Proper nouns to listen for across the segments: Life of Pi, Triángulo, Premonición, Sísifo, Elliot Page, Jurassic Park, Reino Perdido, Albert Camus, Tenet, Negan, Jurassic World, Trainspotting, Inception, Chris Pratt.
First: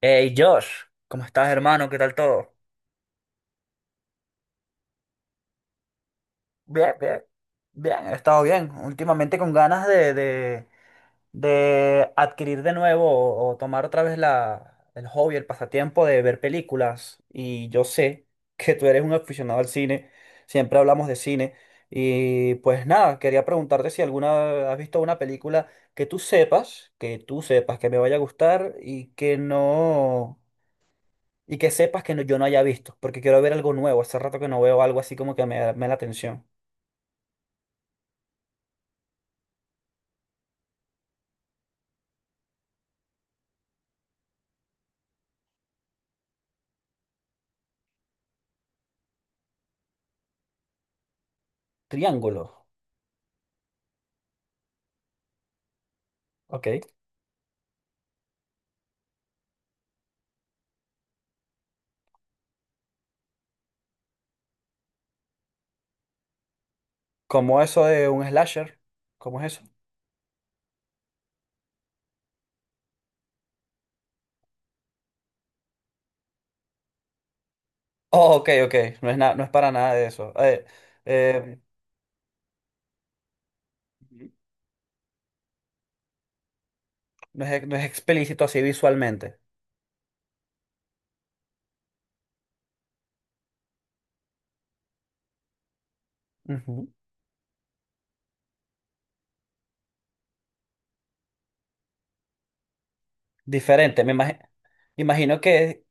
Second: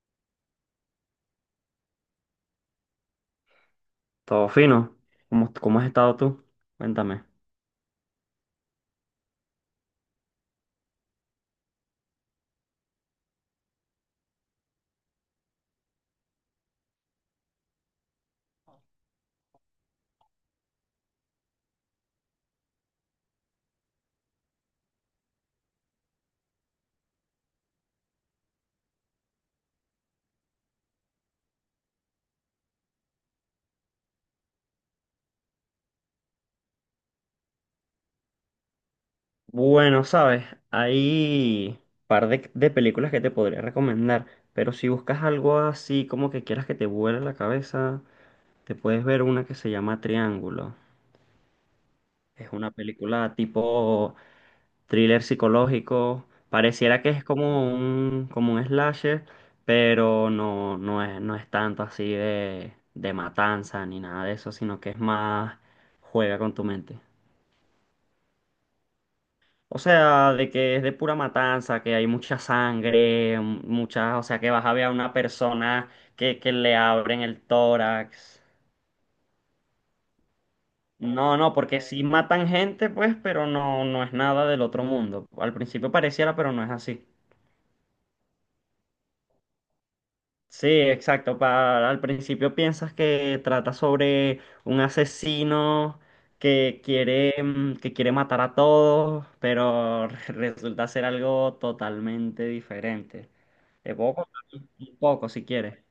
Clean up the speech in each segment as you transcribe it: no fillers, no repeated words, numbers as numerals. Hey Josh, ¿cómo estás, hermano? ¿Qué tal todo? Todo fino. ¿Cómo has estado tú? Bien, bien, Cuéntame. bien, he estado bien. Últimamente con ganas de adquirir de nuevo o tomar otra vez el hobby, el pasatiempo de ver películas. Y yo sé que tú eres un aficionado al cine, siempre hablamos de cine. Y pues nada, quería preguntarte si alguna has visto una película que tú sepas, que me vaya a gustar y que no. Y que sepas que yo no haya visto, porque quiero ver algo nuevo. Hace rato que no veo algo así como que me da la atención. Bueno, sabes, hay par de películas que te podría recomendar, pero si buscas algo así como que quieras que te vuele la cabeza, te puedes ver una que se llama Triángulo. Triángulo. Es una película tipo thriller psicológico. Ok. Pareciera que es como como un slasher, pero no es tanto así de matanza ni nada de eso, sino que es más juega con tu mente. ¿Cómo eso de un slasher? ¿Cómo es eso? O sea, de que es de pura matanza, que hay mucha sangre, muchas, o sea, que vas a ver a una persona que le abren el Oh, tórax. ok, ok. No es, no es para nada de eso. No, no, eh, porque sí matan gente, pues, pero no es Ujú. nada del otro mundo. Al principio pareciera, pero no es así. No es, no es explícito así visualmente. Sí, exacto. Al principio piensas que trata sobre un asesino que Ujú. quiere, que quiere matar a todos, pero resulta ser algo totalmente diferente. Es Diferente. Poco. Un poco, Imagino si quieres. que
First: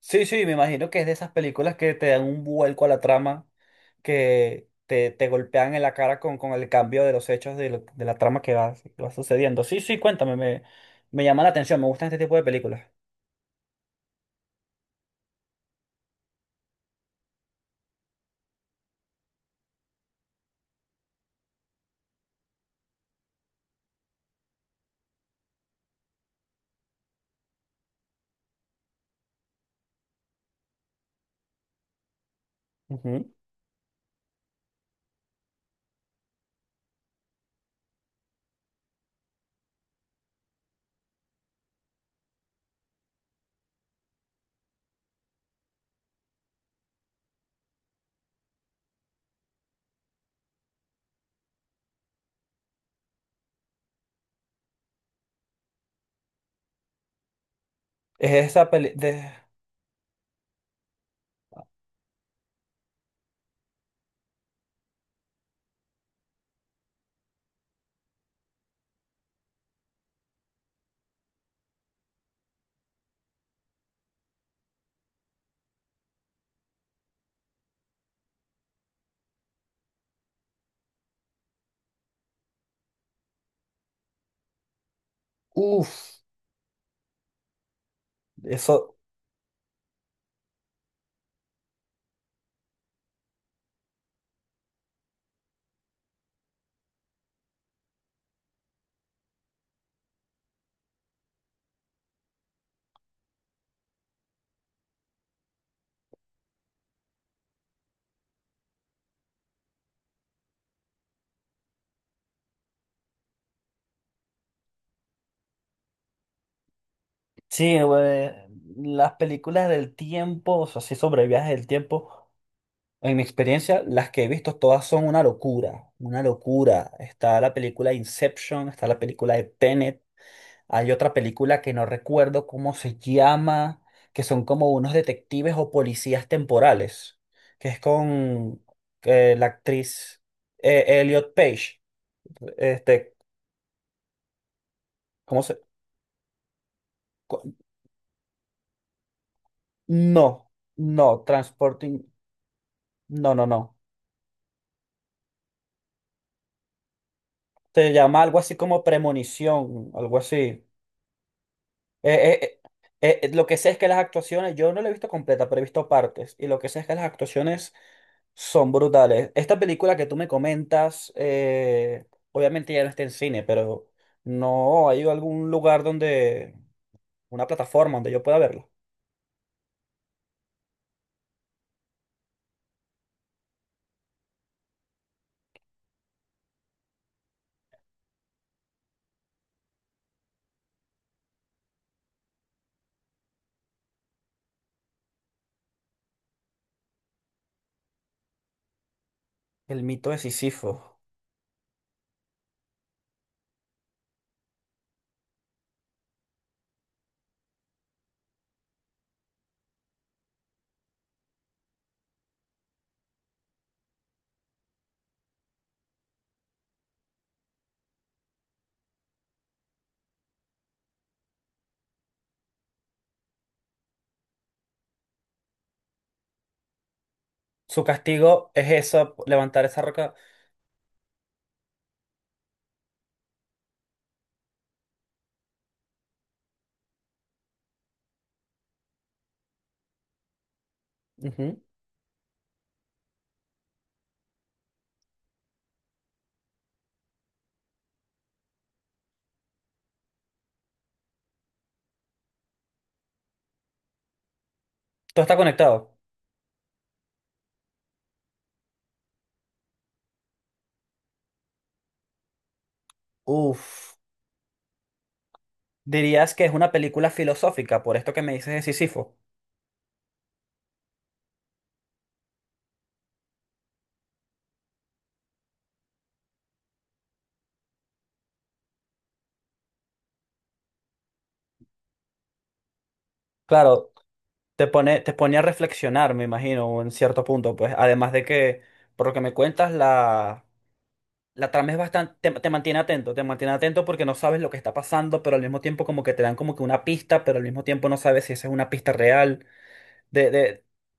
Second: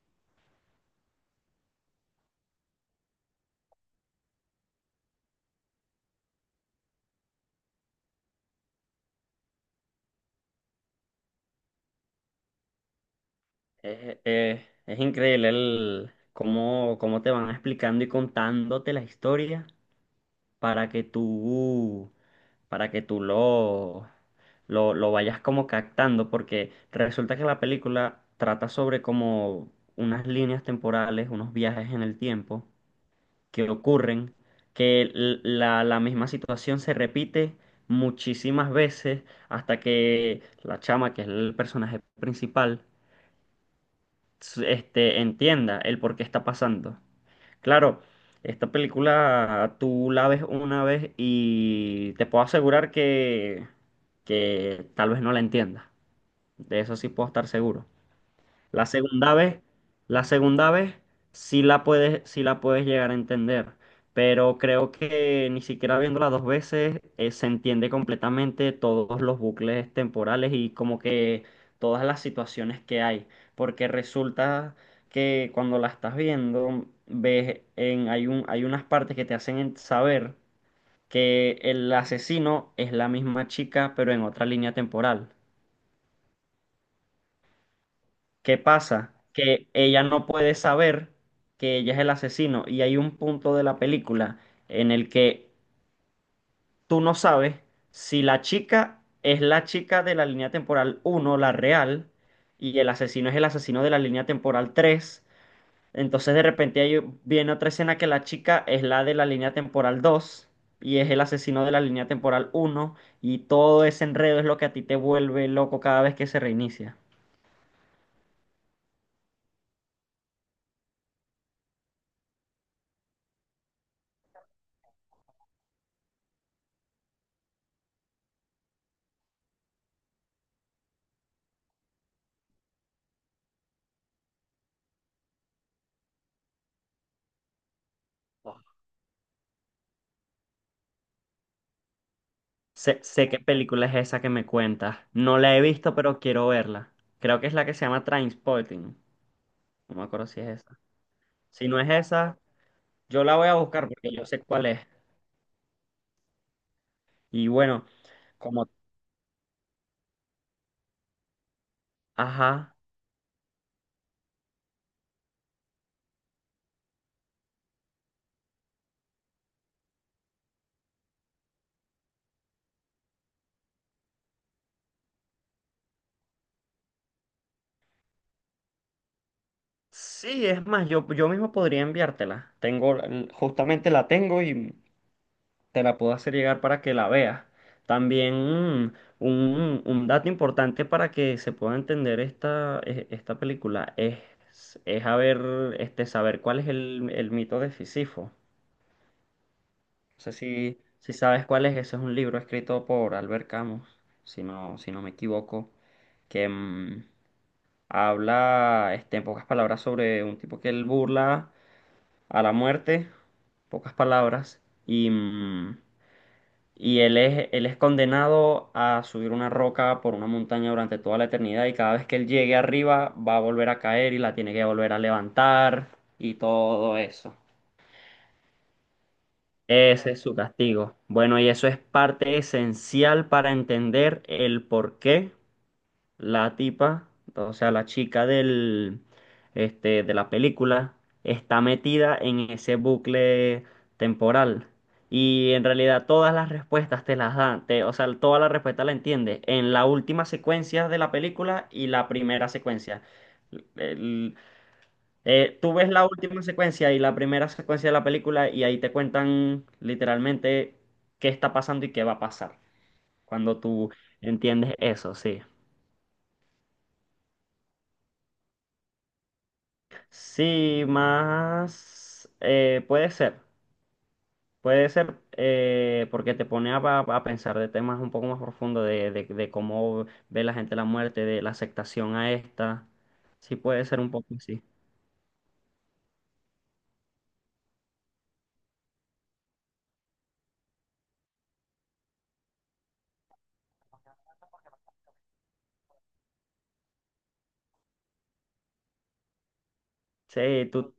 sí, sí, me imagino que es de esas películas que te dan un vuelco a la trama, que te golpean en la cara con el cambio de los hechos de la trama que va sucediendo. Sí, sí, cuéntame, me llama la atención, me gustan este tipo de películas. Es, es- es increíble cómo te van explicando y contándote la historia para que tú, para que tú lo vayas como captando, porque resulta que la película trata sobre como unas líneas temporales, unos viajes en el tiempo Ujú. que ocurren, que la misma situación se repite muchísimas veces hasta que la chama, que es el personaje principal, entienda el por qué está pasando. Claro, esta película tú la ves una vez y te puedo asegurar que tal vez no la entiendas. De eso sí puedo estar seguro. Es esa La peli de... segunda vez, la segunda vez sí la puedes llegar a entender, pero creo que ni siquiera viéndola dos veces se entiende completamente todos los bucles temporales y como que todas las situaciones que hay, porque resulta que cuando la estás viendo ves en hay un hay unas partes que te hacen saber que el asesino es la misma chica, pero en otra línea temporal. Uf, ¿Qué eso... pasa? Que ella no puede saber que ella es el asesino y hay un punto de la película en el que tú no sabes si la chica es la chica de la línea temporal uno, la real, y el asesino es el asesino de la línea temporal 3. Entonces de repente ahí viene otra escena que la chica es la de la línea temporal 2 y es el asesino de la línea temporal uno y todo ese enredo es lo que a ti te vuelve loco cada vez que se reinicia. Sí, güey, las películas del tiempo, o sea, sí, sobre viajes del tiempo, en mi experiencia, las que he visto todas son una locura, una locura. Está la película Inception, está la película de Tenet. Hay otra película que no recuerdo cómo se llama, que son como unos detectives o policías temporales, que es con la actriz Elliot Page. Sé, Este, sé qué película es esa que me cuentas. No ¿cómo la se? he visto, pero quiero verla. Creo que co- es la que se llama Trainspotting. No me acuerdo si es No, esa. no, Si no es Transporting. esa, yo No, la no, voy a no. buscar porque yo sé cuál es. Y bueno, Se llama algo así como... como Premonición, algo así. Eh, eh, Ajá. Lo que sé es que las actuaciones, yo no la he visto completa, pero he visto partes. Y lo que sé es que las actuaciones son brutales. Esta película que tú me comentas, obviamente ya no está en cine, pero no hay algún lugar donde, una plataforma donde yo pueda verla. Sí, es más, yo mismo podría enviártela. Tengo, justamente la tengo y te la puedo hacer llegar para que la veas. También mm, un dato importante para que se pueda entender esta película es haber, este, saber cuál es el mito de Sísifo. El mito de No sé Sísifo. si sabes cuál es, ese es un libro escrito por Albert Camus, si no, si no me equivoco, que habla este, en pocas palabras sobre un tipo que él burla a la muerte, pocas palabras, y él es condenado a subir una roca por una montaña durante toda la eternidad y cada vez que él llegue arriba va a volver a caer y la tiene que volver a levantar y todo eso. Su castigo es eso, levantar esa Ese roca. es su castigo. Bueno, y eso es parte esencial para entender el porqué la tipa, o sea, la chica de la película, está Ujú. metida en ese bucle temporal. Y en realidad todas las respuestas te las dan, o sea, todas las respuestas la entiendes en la última secuencia de la película y la primera secuencia. El- Todo está Tú conectado. ves la última secuencia y la primera secuencia de la película y ahí te cuentan literalmente qué está pasando y qué va a pasar. Cuando tú Uf. entiendes eso, sí. Dirías que es una película filosófica, por esto que me dices de Sísifo. Sí, más puede ser porque te pone a pensar de temas un poco más profundos de, de cómo ve la gente la muerte, de la aceptación a esta. Sí, puede Claro, ser un poco así. te pone, te pone a reflexionar, me imagino, en cierto punto, pues. Además de que, por lo que me cuentas, la trama es bastante, te mantiene atento porque no sabes lo que está pasando, pero al mismo tiempo como que te dan como que una pista, pero al mismo tiempo no sabes si esa es una pista real. De, de, Sí,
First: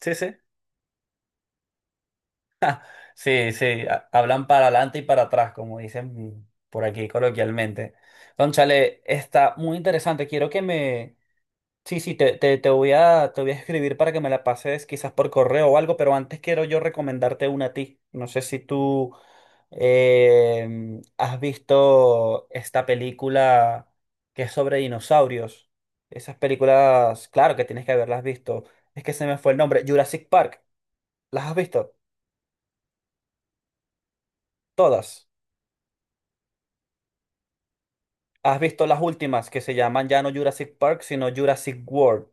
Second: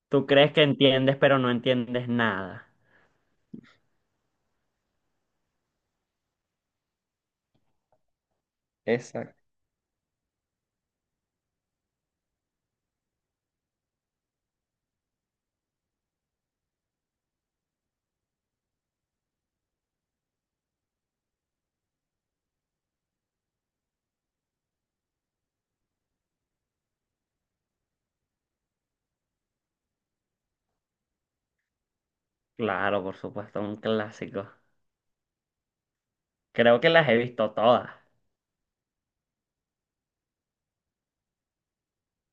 sí, tú sí. crees que entiendes, pero no entiendes nada. Sí, sí, hablan para adelante y para atrás, como dicen por aquí coloquialmente. Cónchale, Exacto. está muy interesante. Quiero que me sí, sí, te voy a escribir para que me la pases quizás por correo o algo, pero antes quiero yo recomendarte una a ti. No sé si tú has visto esta película que es sobre dinosaurios. Esas películas, claro que tienes que haberlas visto. Es que se me fue el nombre. Jurassic Park. ¿Las has visto? Claro, por supuesto, un clásico. Todas. Creo que las he visto todas. ¿Has visto las últimas que se llaman ya no Jurassic Park, sino Jurassic World?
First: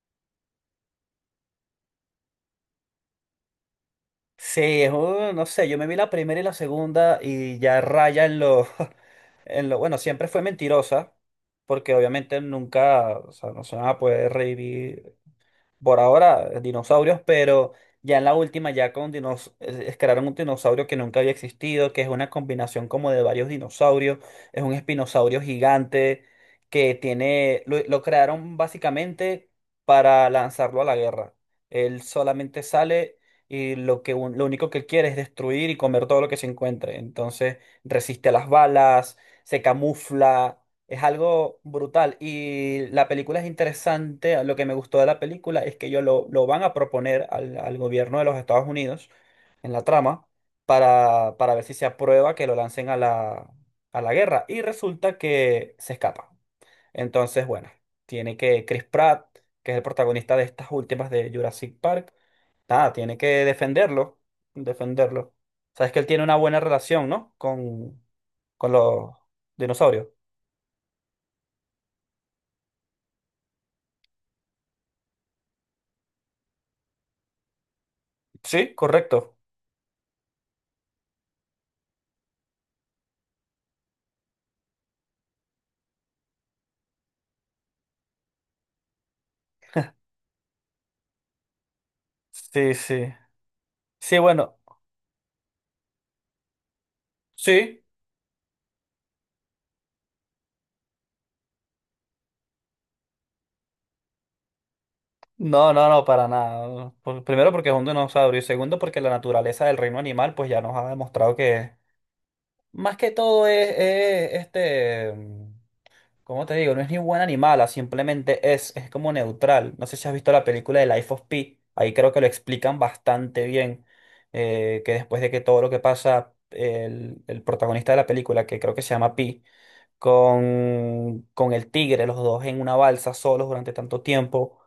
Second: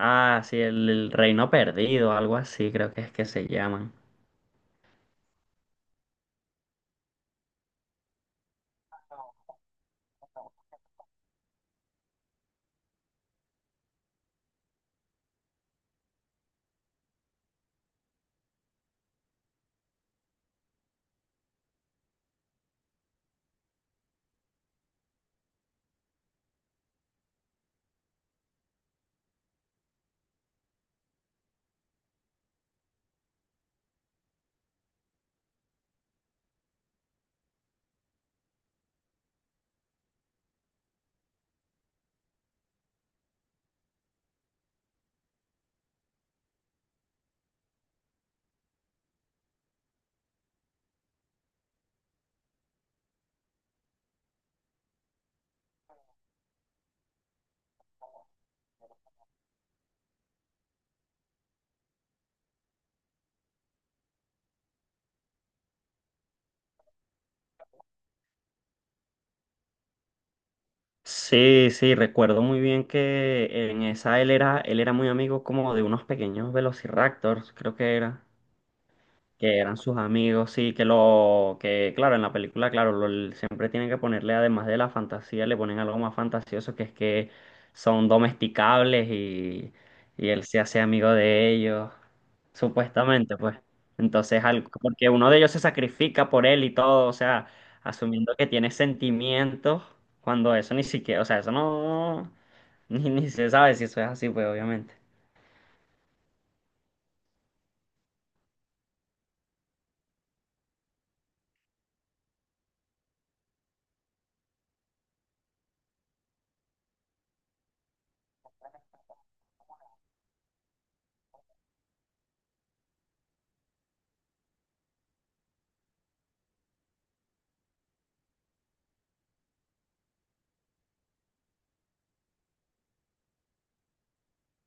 Ah, sí, el Reino Perdido, algo así, creo que es que se llaman. Sí, es un- no sé, yo me vi la primera y la segunda y ya raya en lo... en lo, bueno, siempre fue mentirosa, porque obviamente nunca, o sea, no se van a poder revivir, por ahora dinosaurios, pero ya en la última ya con dinos crearon un dinosaurio que nunca había existido, que es una combinación como de varios dinosaurios, es un espinosaurio gigante que tiene, lo crearon básicamente para lanzarlo a la guerra. Él solamente sale y lo que lo único que él quiere es destruir y comer todo lo que se encuentre. Entonces resiste a las balas, se camufla, es algo brutal. Y la película es interesante. Lo que me gustó de la película es que ellos lo van a proponer al gobierno de los Estados Unidos en la trama para ver si se aprueba que lo lancen a a la guerra. Y resulta que se escapa. Entonces, bueno, tiene que Chris Pratt, que es el protagonista de estas últimas de Jurassic Park, nada, tiene que defenderlo. Defenderlo. Sabes que él tiene una buena relación, ¿no? Con los dinosaurios. Sí, sí, recuerdo muy bien que en esa él era muy amigo como de unos pequeños velociraptors, creo que era Sí, correcto. que eran sus amigos, sí, que lo, que claro, en la película, claro, siempre tienen que ponerle, además de la fantasía, le ponen algo más fantasioso, que es que son domesticables y él se hace amigo de ellos, Sí, sí. supuestamente, pues. Sí, Entonces, bueno, porque uno de ellos se sacrifica por él y todo, o sea, sí. asumiendo que tiene sentimientos, cuando eso ni siquiera, o sea, eso no, ni se sabe si eso es así, pues, obviamente. No, no, no, para nada. Por- primero porque es un dinosaurio y segundo porque la naturaleza del reino animal pues ya nos ha demostrado que más que todo es, este, mm, ¿cómo te digo? No es ni buen animal, ah, simplemente es como neutral. No sé si has visto la película de Life of Pi, ahí creo que lo explican bastante bien, que después de que todo lo que pasa, el protagonista de la película, que creo que se llama Pi, con el tigre, los dos en una balsa solos durante tanto tiempo,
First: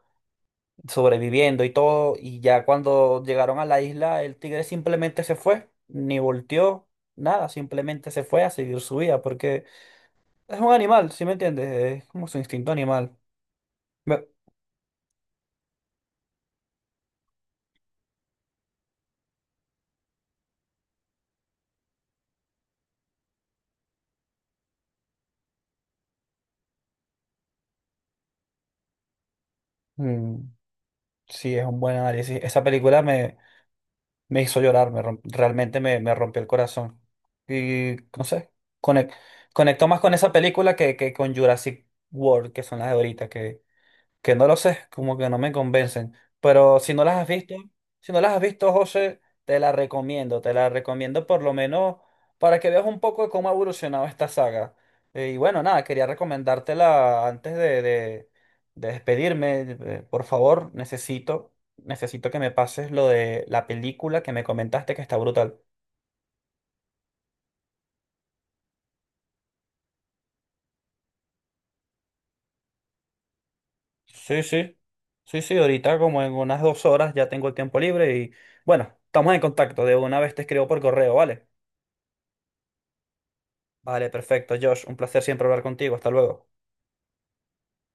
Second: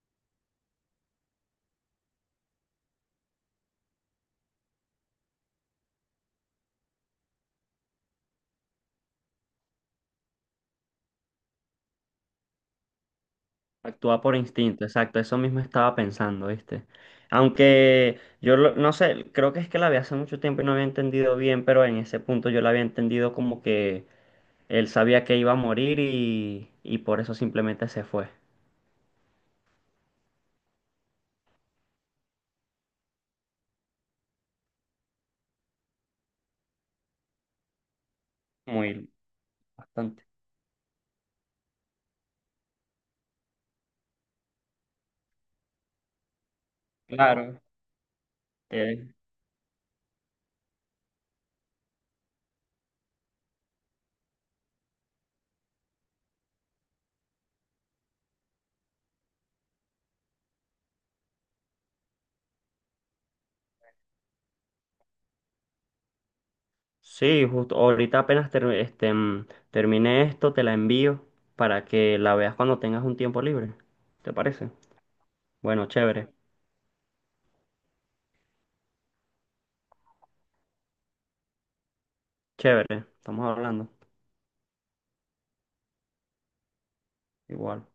sobreviviendo y todo, y ya cuando llegaron a la isla, el tigre simplemente se fue, ni volteó, nada, simplemente se fue a seguir su vida, porque es un animal, ¿sí me entiendes? Es como su instinto animal. Actúa Ve- por instinto, exacto, eso mismo estaba pensando, ¿viste? Aunque no sé, creo que es que la vi hace mucho tiempo y no había entendido bien, pero en ese punto yo la había entendido como que él sabía que iba a morir y por eso simplemente se fue. mm, sí, es un buen análisis. Esa película me hizo llorar, realmente me rompió el corazón. Y no sé, Muy conec- conectó más con bastante. esa película que con Jurassic World, que son las de ahorita, que no lo sé, como que no me convencen. Pero si no las has visto, Claro. si no las has visto, Eh, José, te la recomiendo por lo menos para que veas un poco de cómo ha evolucionado esta saga. Y bueno, nada, quería recomendártela antes de despedirme. Eh, por favor, necesito, necesito que me pases lo de la película que me comentaste que está brutal. sí, justo ahorita apenas termine esto, te la envío para que la veas cuando tengas un tiempo libre. ¿Te Sí, parece? sí. Sí, sí, Bueno, ahorita como chévere, en unas 2 horas ya tengo el tiempo libre y bueno, estamos en contacto. De una vez te escribo por correo, ¿vale? chévere, estamos hablando. Vale, perfecto, Josh. Un placer siempre hablar contigo. Hasta luego. Igual.